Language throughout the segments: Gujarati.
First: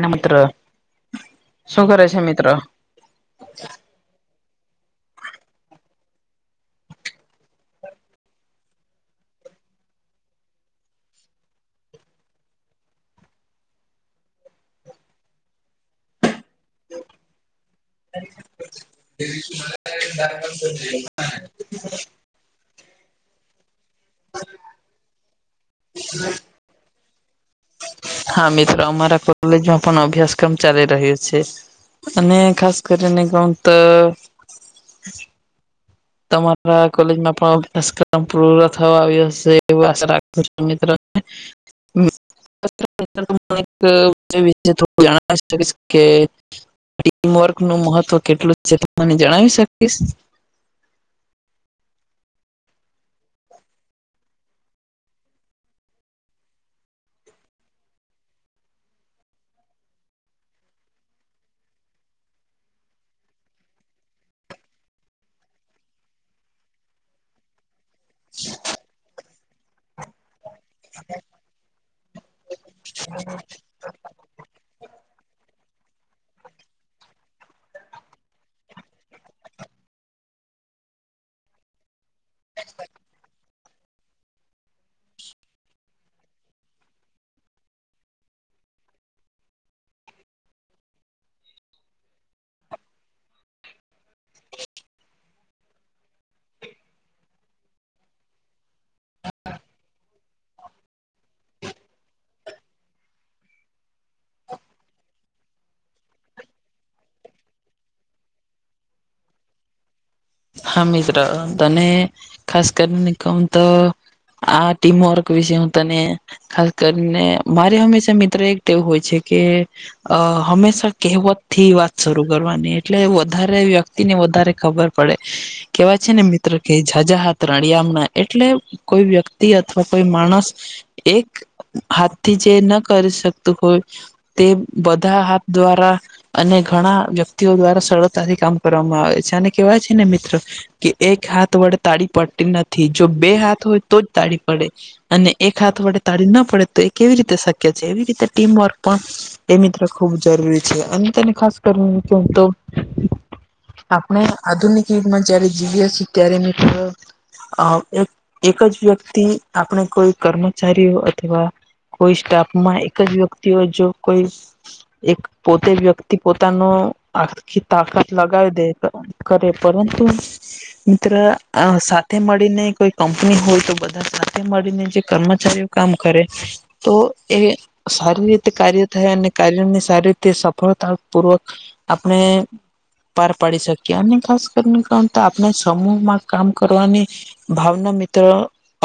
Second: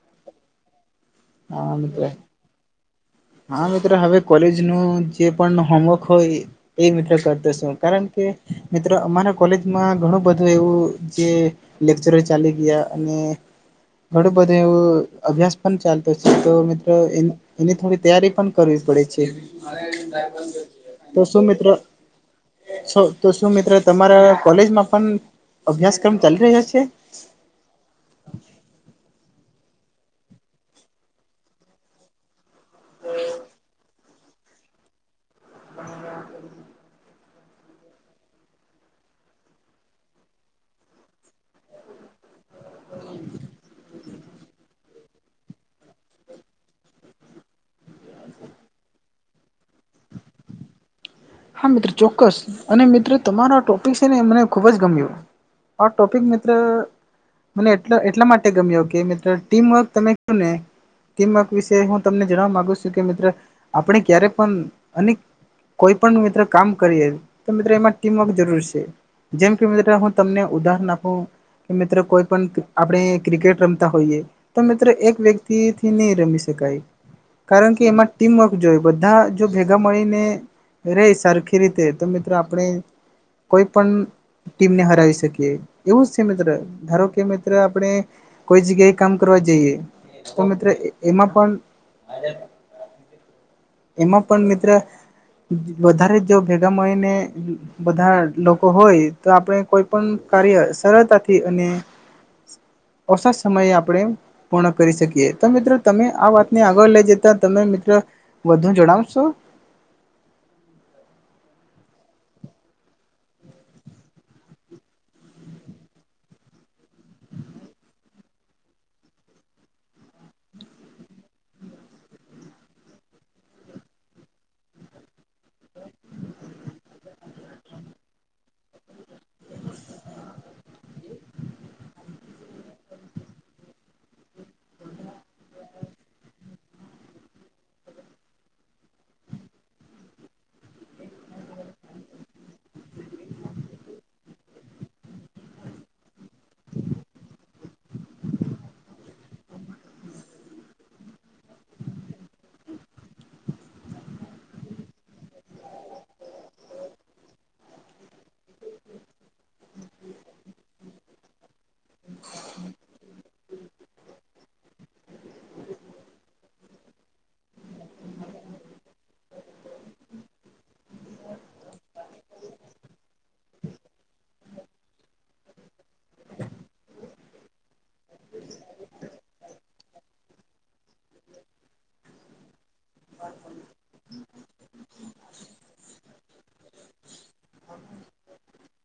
ન મિત્ર. શું કરે છે મિત્ર? હા મિત્ર હવે કોલેજ નું જે પણ હોમવક હોય. એ મિત્ર કરતો સું કારણ કે મિત્રો અમારા કોલેજમાં ઘણું બધું એવું જે લેક્ચરો ચાલી ગીયા અને ઘણું બધું એવું અભ્યાસ પણ ચાલતો છે તો મિત્રો એ એ તૈયારી પણ કરવી પડે છે. તો શું મિત્ર છો. તો શું મિત્ર, તમારા કોલેજમાં પણ અભ્યાસક્રમ ચાલી રહ્યો છે? હા મિત્ર, અમારા કોલેજમાં પણ અભ્યાસક્રમ ચાલી રહે છે. અને ખાસ કરીને કવ ત તમારા કોલેજમાં પણ અભ્યાસક્રમ પૂયો થવા આવ્યો હશે, એવી આશા રાખુ છું મિત્ર. હમ. [inaudible] જાણેશે કે ટીમવર્ક નું મહત્વ કેટલું છે, તે મને જણાવી સકીસ? હા મિત્ર, ચોક્કસ અને મિત્ર તમારો ટોપિક સે ને મને ખુબ જ ગમ્યું. આ ટોપિક મિત્ર મને એટ એટલા માટે ગમ્યો કે મિત્રો ટીમવર્ક તમે કું ને કેક વિષ હું તમને જણવા મામાંગુ છું કે મિત્ર આપણે ક્યારે પણ અને મિત્રો કામ કરીએ તો મિત્રો એમાં ટીમવર્ક જરૂર છે જેમ કે મ્રો તમને ઉદાહરણ આપું કે મિત્રો કોઈ પણ આપણે ક્રિકેટ ર હોઈએ તો મિત્રો એક વ્યક્તિથી નહી રમી શકાય કારણ કે એમાં ટીમવર્ક જોય બધા જો ભેગા મળીને રે સરખી રીતે તો મિત્રો આપણે કોઈ પણ ટીમને હરાવી શકીએ એવું જ છે મિત્ર ધારો કે મિત્ર આપણે કોઈ જગ્યાએ કામ કરવા જઈએ તો મિત્રો એમાં પણ એમાં પણ મિત્ર વધારે જો ભેગા મળયી ને બધા લોકો હોય તો આપણે કોઈ પણ કાર્ય સરળતાથી અને ઓછા સમયે આપણેે પૂર્ણ કરી શકીએ તો મિત્રો તમે આ વાતને આગળ લઈ જતા તમે મિત્રો વધુ જણાવશો હા મિત્ર તને ખાસ કરીને કોમ તો આ ટીમ વર્ક વિષય તને ખાસ કરીને મારે હંમેશા મિત્ર એક એવું હોય છે કે અ હંમેશા કહેવત થી વાત શરૂ કરવાની એટલે વધારે વ્યક્તિને વધારે ખબર પડે કેવાય છે ને મિત્ર કે જાઝજા હાત રાણીિયામણા એટલે કોઈ વ્યક્તિ અથવા કોઈ માણસ એક હાથ થી જે ન કરી શકતું હોય તે બધા હાથ દ્વારા અને ઘણા વ્યક્તિઓ દ્વારા સરળતાથી કામ કરવામાં આવે છે અનેને કેવાય છે ને મિત્રો કે એક હાથ વડે તાળી પડતી નથી જો બે હાથ હોય તો જ તાળી પડે અને એક હાથ વડે તાળી ના પડે તો એ કેવી રીતે શક્ય છે એવી રીતે ટીમવર્ક પણ એ મિત્ર ખૂબ જરૂરી છે અને તેને ખાસ કરીને કે તો આપણે આધુનિક યુગમાં જયારે જીવી્યા છીએ ત્યારે મે અ એક એક જ વ્યક્તિ આપણે કોઈ કર્મચારીઓ અથવા કોઈ સ્ટાફ માં એક જ વ્યક્તિઓ જો કોઈ એક પોતે વ્યક્તિ પોતાનું આખખી તાકાત લગાવી દે કરે પરંતુ મિત્ર સાથે મળીને કોઈ કંપની હોય તો બધા સાથે મળીને જે કર્મચારીઓ કામ કરે તો એ સારી રીતે કાર્ય થાય અને કાર્યની સારી રીતે સફળતા પૂર્વક આપણે પાર પાડી શકીએ અને ખાસ કરીને કારણ તો આપણે સમૂહ માં કામ કરવાની ભાવના મિત્ર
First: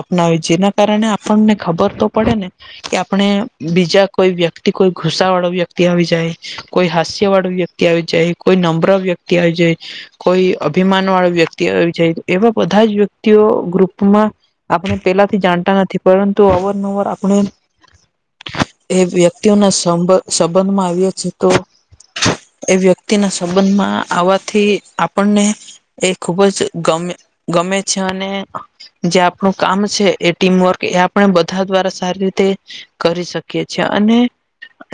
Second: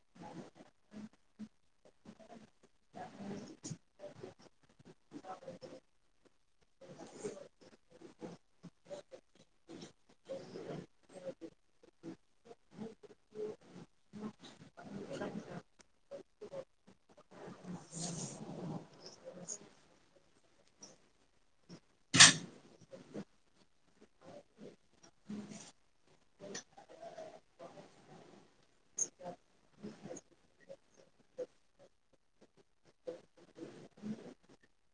અપનાવે જેના કારણે આપણને ખબર તો પડે ને કે આપણે બીજા કોઈ વ્યક્તિ કોઈ ગુસા વાળો વ્યક્તિ આવી જાય કોઈ હાસ્ય વાળ વ્યક્તિ આવી જાય કોઈ નમ્ર વ્યક્તિ આવી જાય કોઈ અભિમાન વાળો વ્યક્તિ આવી જાય એવા બધા જ વ્યક્તિઓ ગ્રુપમાં આપણે પેલાથી જાણતા નથી પરંતુ અવરનવર આપણે એ વ્યક્તિઓના સંભ સંબંધમાં આવ્યા છે તો એ વ્યક્તિના સંબંધ માં આવવાથી આપને એ ખુબ જ ગમે ગમે છે અને જે આપણું કામ છે એ ટીમ વર્ક એ આપણે બધા દ્વારા સારી રીતે કરી શકીએ છ છેએ અને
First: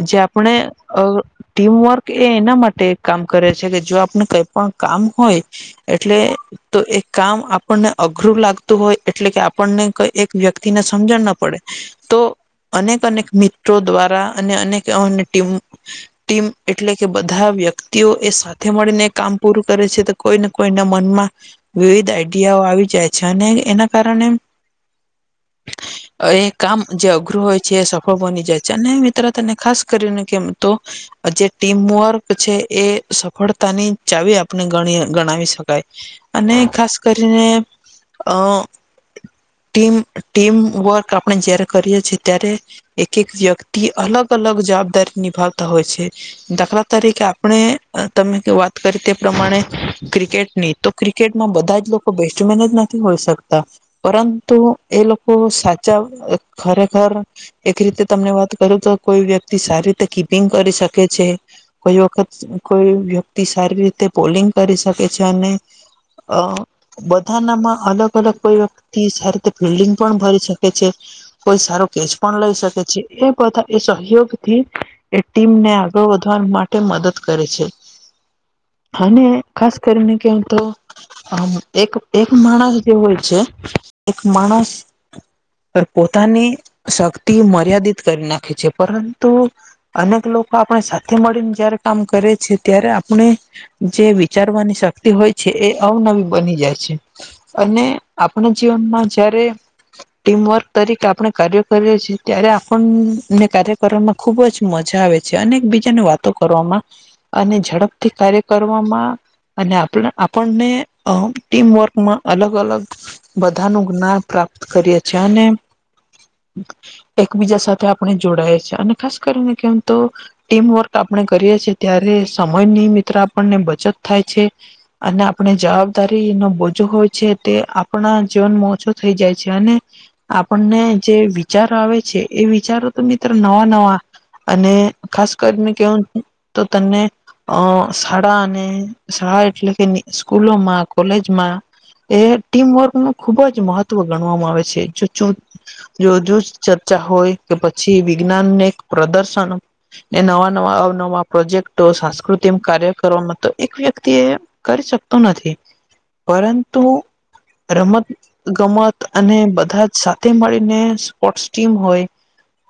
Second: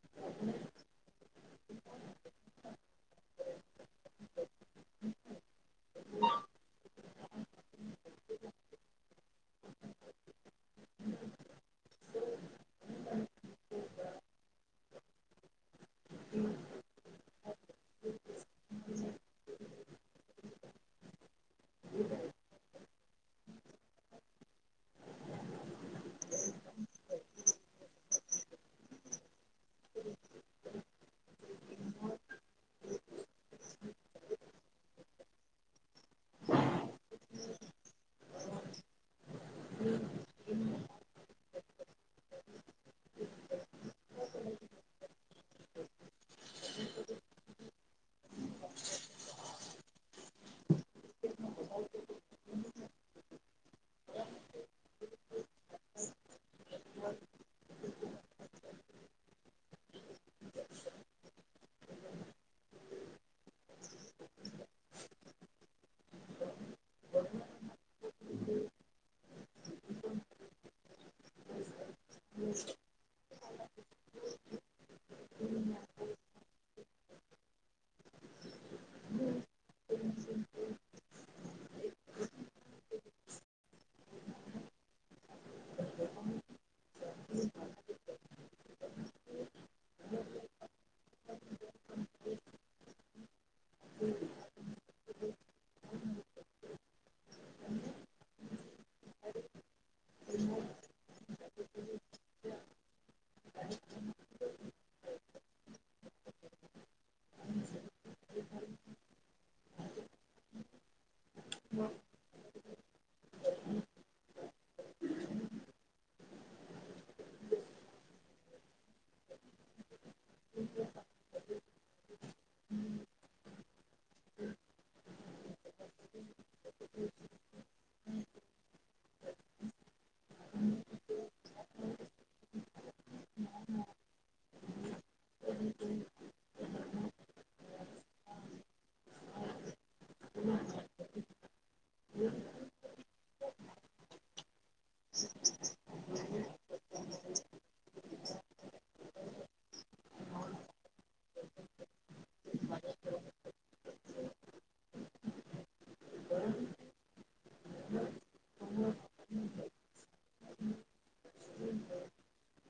જે આપણે અ ટીમવર્ક એ એના માટે કામ કરે છે કે જો આપને કઈ પણ કામ હોય એટલે તો એ કામ આપણને અઘરું લાગતું હોય એટલે કે આપણને કઈ એક વ્યક્તિને સમજણ ના પડે તો અનેક અનેક મિત્રો દ્વારા અને અનેક અ ટીમ ટીમ એટલે કે બધા વ્યક્તિઓ એ સાથે મળીને કામ પૂરું કરે છે તો કોઈને કોઈના મનમાં વિવિધ આઈડિયાઓ આવી જાય છે અને એના કારણે હ એ કામ જે અઘરું હોય છે એ સફળ બની જાય છે અને મિત્ર તને ખાસ કરીને કેમ તો જે ટીમવર્ક છે એ સફળતાની ચાવી આપણે ગણી ગણાવી શકાય અને ખાસ કરીને અ ટીમ ટીમ વર્ક આપણે જય્યારે કરીએ છીએ ત્યારે એક એક વ્યક્તિ અલગ અલગ જવાબદારી નિભાવતા હોય છે દાખલા તરીકે આપણે તમે વાત કરી તે પ્રમાણે ક્રિકેટની તો ક્રિકેટમાં બધા જ લોકો બેસ્ટમેન જ નથી હોય શકતા પરંતુ એ લોકો સાચા ખરેખર એક રીતે તમને વાત કરું તો કોઈ વ્યક્તિ સારી રીતે કીપિંગ કરી શકે છે. કોઈ વખત કોઈ વ્યક્તિ સારી રીતે પોોલિંગ કરી શકે છે અને અ બધાનામાં અલગ અલગ કોઈ વ્યક્તિ સારી રીતે ફિલ્ડિંગ પણ ભરી શકે છે કોઈ સારો કેચ પણ લઈ શકે છે એ બધા એ સહયોગથી એ ટીમને આગળ વધવા માટે મદદ કરે છે. અને ખાસ કરીને કેવ તો આમ એક એક માણસ જે હોય છે એક માણસ પોતાની શક્તિ મર્યાદિત કરી નાખે છે પરંતુ તો અનેક લોકો આપણે સાથે મળીને જયારે કામ કરે છે ત્યારે આપણે જે વિચારવાની શક હોય છે એ અવનવી બની જાય છે અને આપણા જીવનમાં જયારે ટીમવર્ક તરીકે આપણે કાર્ય કરીએ છીએ ત્યારે આપણ ને કાર્ય કરવામાં ખુબ જ મજા આવે છે અને એકબીજાને વાતો કરવામાં અને ઝડપ થી કાર્ય કરવામાં અને આપણને ટીમવર્કમાં અલગ અલગ બધાનું જ્ઞાન પ્રાપ્ત કરીએ છ છેીએ અને એકબીજા સાથે આપણે જોડાય છે અને ખાસ કરીને કેમ તો ટીમવર્ક આપણે કરીએ છીએ ત્યારે સમયની મિત્ર આપણને બચત થાય છે. અને આપણે જવાબદારી નો બોજો હોય છે તે આપણા જીવનમાં ઓછો થઈ જાય છે અને આપણને જે વિચારો આવે છે એ વિચારો તો મિત્ર નવા નવા અને ખાસ કરીને કેવાનું તો તને અ શાળા અને શાળા એટલે કે સ્કૂલોમાં કોલેજમાં એ ટીમવર્ક નું ખુબ જ મહત્વ ગણવામાં આવે છે જો ચ જોજુ ચર્ચા હોય કે પછી વિજ્ઞાનને એક પ્રદર્શન એ નવા નવા અવનવા પ્રોજેક્ટો સાસ્કૃત તેમ કાર્ય કરવામાં તો એક વ્યક્તિ એ કરી શકતું નથી પરંતુ રમત ગમત અને બધા જ સાથે મળીને સ્પોર્ટ્સ ટીમ હોય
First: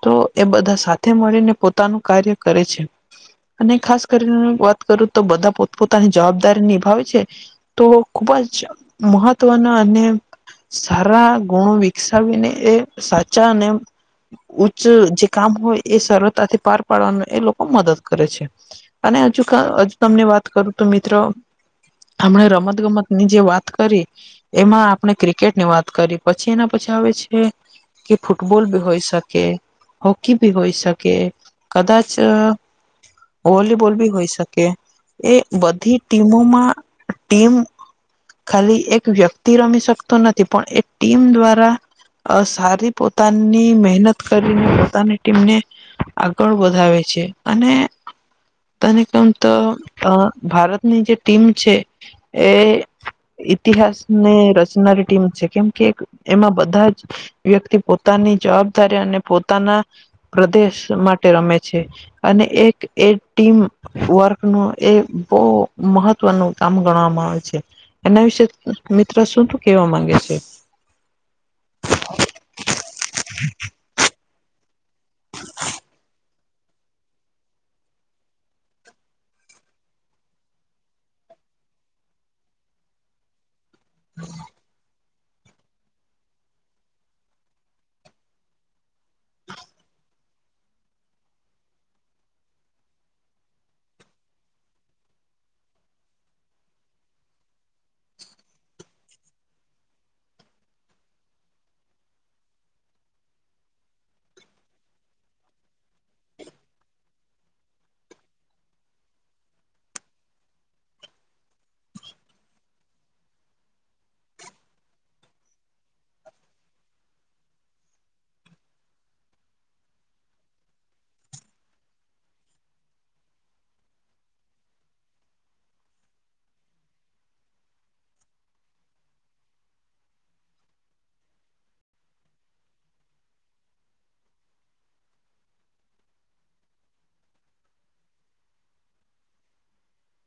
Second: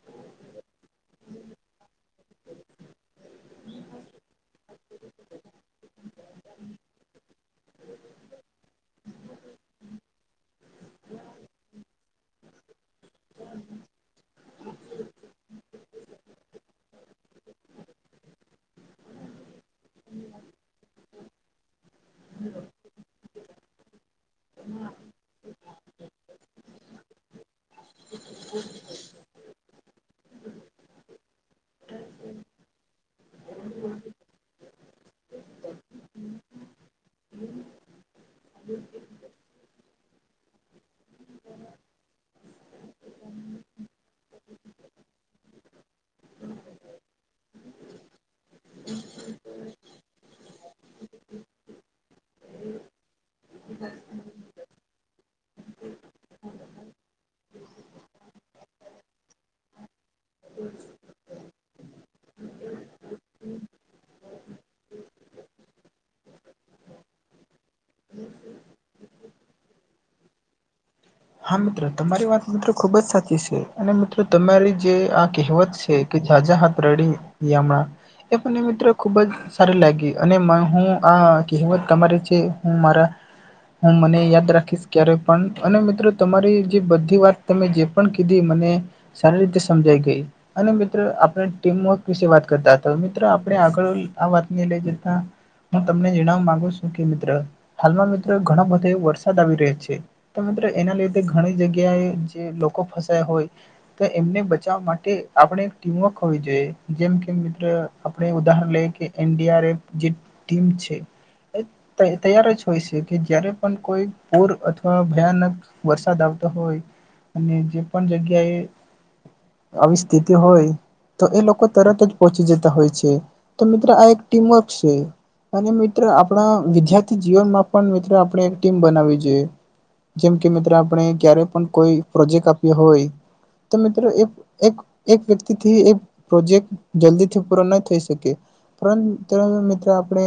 તો એ બધા સાથે મળીને પોતાનું કાર્ય કરે છે અને ખાસ કરીને વાત કરું તો બધા પોતપ પોતાની જવાબદારી નિભાવે છે તો ખુબ જ મહત્વનો અને સારા ગુણો વિકસાવીને એ સાચા અનેને ઉચ્ચ જે કામ હોય એ સરળતાથી પાર પાડવાનું એ લોકો મદદ કરે છે. અને હજુ હજુ તમને વાત કરું તો મિત્રો હમણે રમત ગમત ની જે વાત કરી એમાં આપણે ક્રિકેટ ની વાત કરી પછી એના પછી આવે છે કે ફુટબલ બ હોય સકે હોકી ભી હોય શકે કદાચ વોલીબોલ ભી હોય. શક્ય એ બધી ટીમોમાં ટીમ ખાલી એક વ્યક્તિ રમી શકતો નથી પણ એ ટીમ દ્વારા અ સારી પોતાની મહેનત કરીને પોતાની ટીમને આગળ વધાવે છે અને તને કમ તો ભારતની જે ટીમ છે એ ઇતિહાસ ને રચનારી ટીમ છે કેમ કે એમાં બધા જ વ્યક્તિ પોતાની જવાબદારી અને પોતાના પ્રદેશ માટે રમે છે અને એક એ ટીમ વર્ક નું એ બહ મહત્વનું કામ ગણવામાં આવે છે. એના વિશે મિત્ર શું તું કેવા માંગે છે? હા મિત્રો તમારી વાત મિત્રો ખુબ જ સાચી છે અને મિત્રો તમારી જે આ કહેવત છે કે. [inaudible] મિત્રો ખુબ જ સારી લાગી અને હું આ કહેવત તમારી છે હું મારા હું મને યાદ રાખીશ ક્યારે પણ અને મિત્રો તમારી જે બધી વાત તમે જે પણ કીધી મને સારી રીતે સમજાઈ ગઈ અને મિત્રો આપણે ટીમવર્ક વિશે વાત કરતા હતા મિત્રો આપણે આગળ આ વાતને લઈ જતા હું તમને જણાવવા માંગુ છું કે મિત્ર હાલમાં મિત્રો ઘણા બધે વરસાદ આવી રહ્યો છે. તો મિત્ર એના લીધે ઘણી જગ્યાએ જે લોકો ફસાયા હોય તો એમને બચાવવા માટે આપણે એક ટીમવર્ક હોવી જોઈએ જેમ કે મિત્ર આપણે ઉદાહરણ લઈએ કે ઇન્ડિયારેટ જે ટીમ છે. તૈયાર જ હોય છે કે જયારે પણ કોઈ પૂર અથવા ભયાનક વરસાદ આવતો હોય અને જે પણ જગ્યાએ આવી સ્થિત હોય તો એ લોકો તરત જ પહોંચી જતા હોય છે તો મિત્રો આ એક ટીમવર્ક છે. અને મિત્ર આપણા વિદ્યાર્થી જીવનમાં પણ મિત્ર આપણે એક ટીમ બનાવી જોઈ જેમ કે મિત્રો આપણે ક્યારેક પણ કોઈ પ્રોજેક્ટ આપ્યો હોય તો મિત્રો એક એક એક વ્યક્તિથી એક પ્રોજેક્ટ જલ્દીથી પૂરો ન થઈ શકે પરંતુ મિત્ર આપણે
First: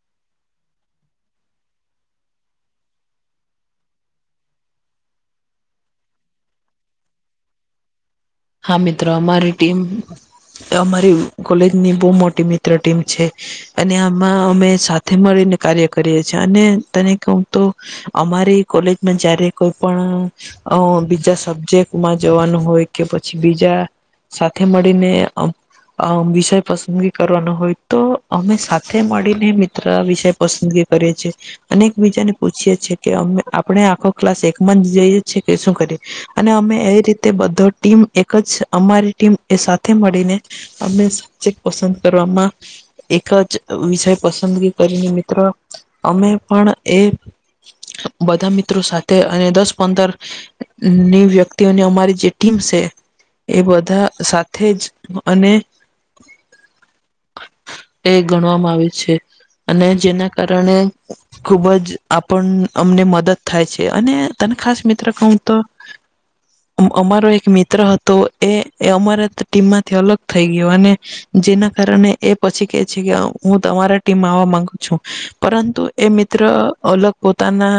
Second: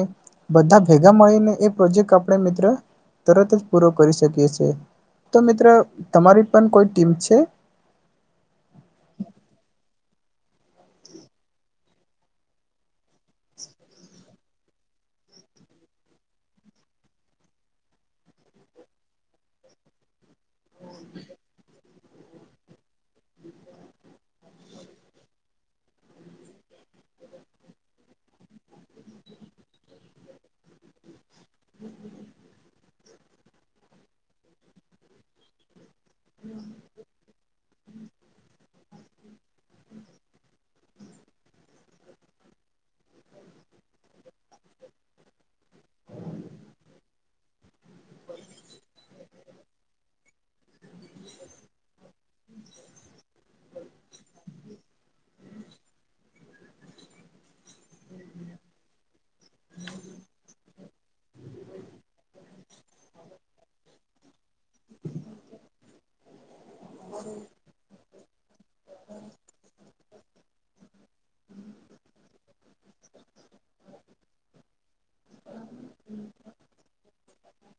બધા ભેગા મળીને એ પ્રોજેક્ટ આપણે મિત્ર તરત જ પૂરો કરી શકીએ છીએ તો મિત્રો તમારી પણ કોઈ ટીમ છે? હા મિત્રો અમારી ટીમ અમારી કોલેજની બહુ મોટી મિત્ર તે ટીમ છે અને આમાં અમે સાથે મળીને કાર્ય કરીએ છીએ અને તને કહું તો અમારી કોલેજમાં જયારે કોઈ પણ અ બીજા સબ્જેક્ટમાં જવાનું હોય કે પછી બીજા સાથે મળીને અ વિષય પસંદગી કરવાનો હોય તો અમે સાથે મળીને મિત્ર વિષય પસંદગી કરે છે. અને એક બીજાને પૂછીએે છે કે અમે આપણે આખો ક્લાસ એકમાં જ જઈએ છીએ કે શું કરીએ અને અમે એ રીતે બધો ટીમ એક જ અમારી ટીમ એ સાથે મળીને અમે સબ્જેક્ટ પસંદ કરવામાં એક જ વિષય પસંદગી કરીને મિત્રો અમે પણ એ બધા મિત્રો સાથે અને દસ પંદર ની વ્યક્તિઓને અમારી ટીમસે એ બધા સાથે જ અને [unintelligible] એ ગણવામાં આવે છે અને જેના કારણે ખુબ જ આપણ અમને મદદ થાય છે અને તને ખાસ મિત્ર કહું તો અમારો એક મિત્ર હતો એ અમારા ટીમમાંથી અલગ થઈ ગયો અને જેના કારણે એ પછી કે છે કે હું તમારા ટીમ આવવા માંગુ છું પરંતુ એ મિત્ર અલગ પોતાના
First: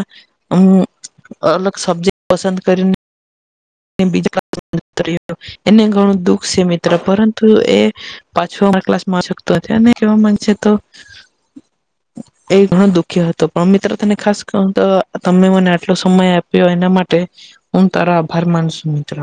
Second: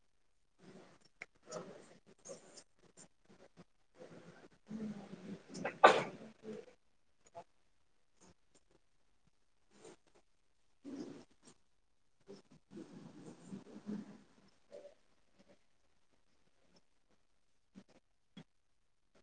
અલગ સબ્જેક્ટ પસંદ કરીને [inaudible] એને ઘણું દુખ છે મિત્ર પરંતુ એ પાછો અમારા ક્લાસમાં આવી શકતો નથી અને કેમ માન છે તો [inaudible] એ ઘણો દુખી હતો પણ મિત્ર તને ખાસ કહું તો તમે મને આટલો સમય આપ્યો એના માટે હું તારો આભાર માનું છુ મિત્ર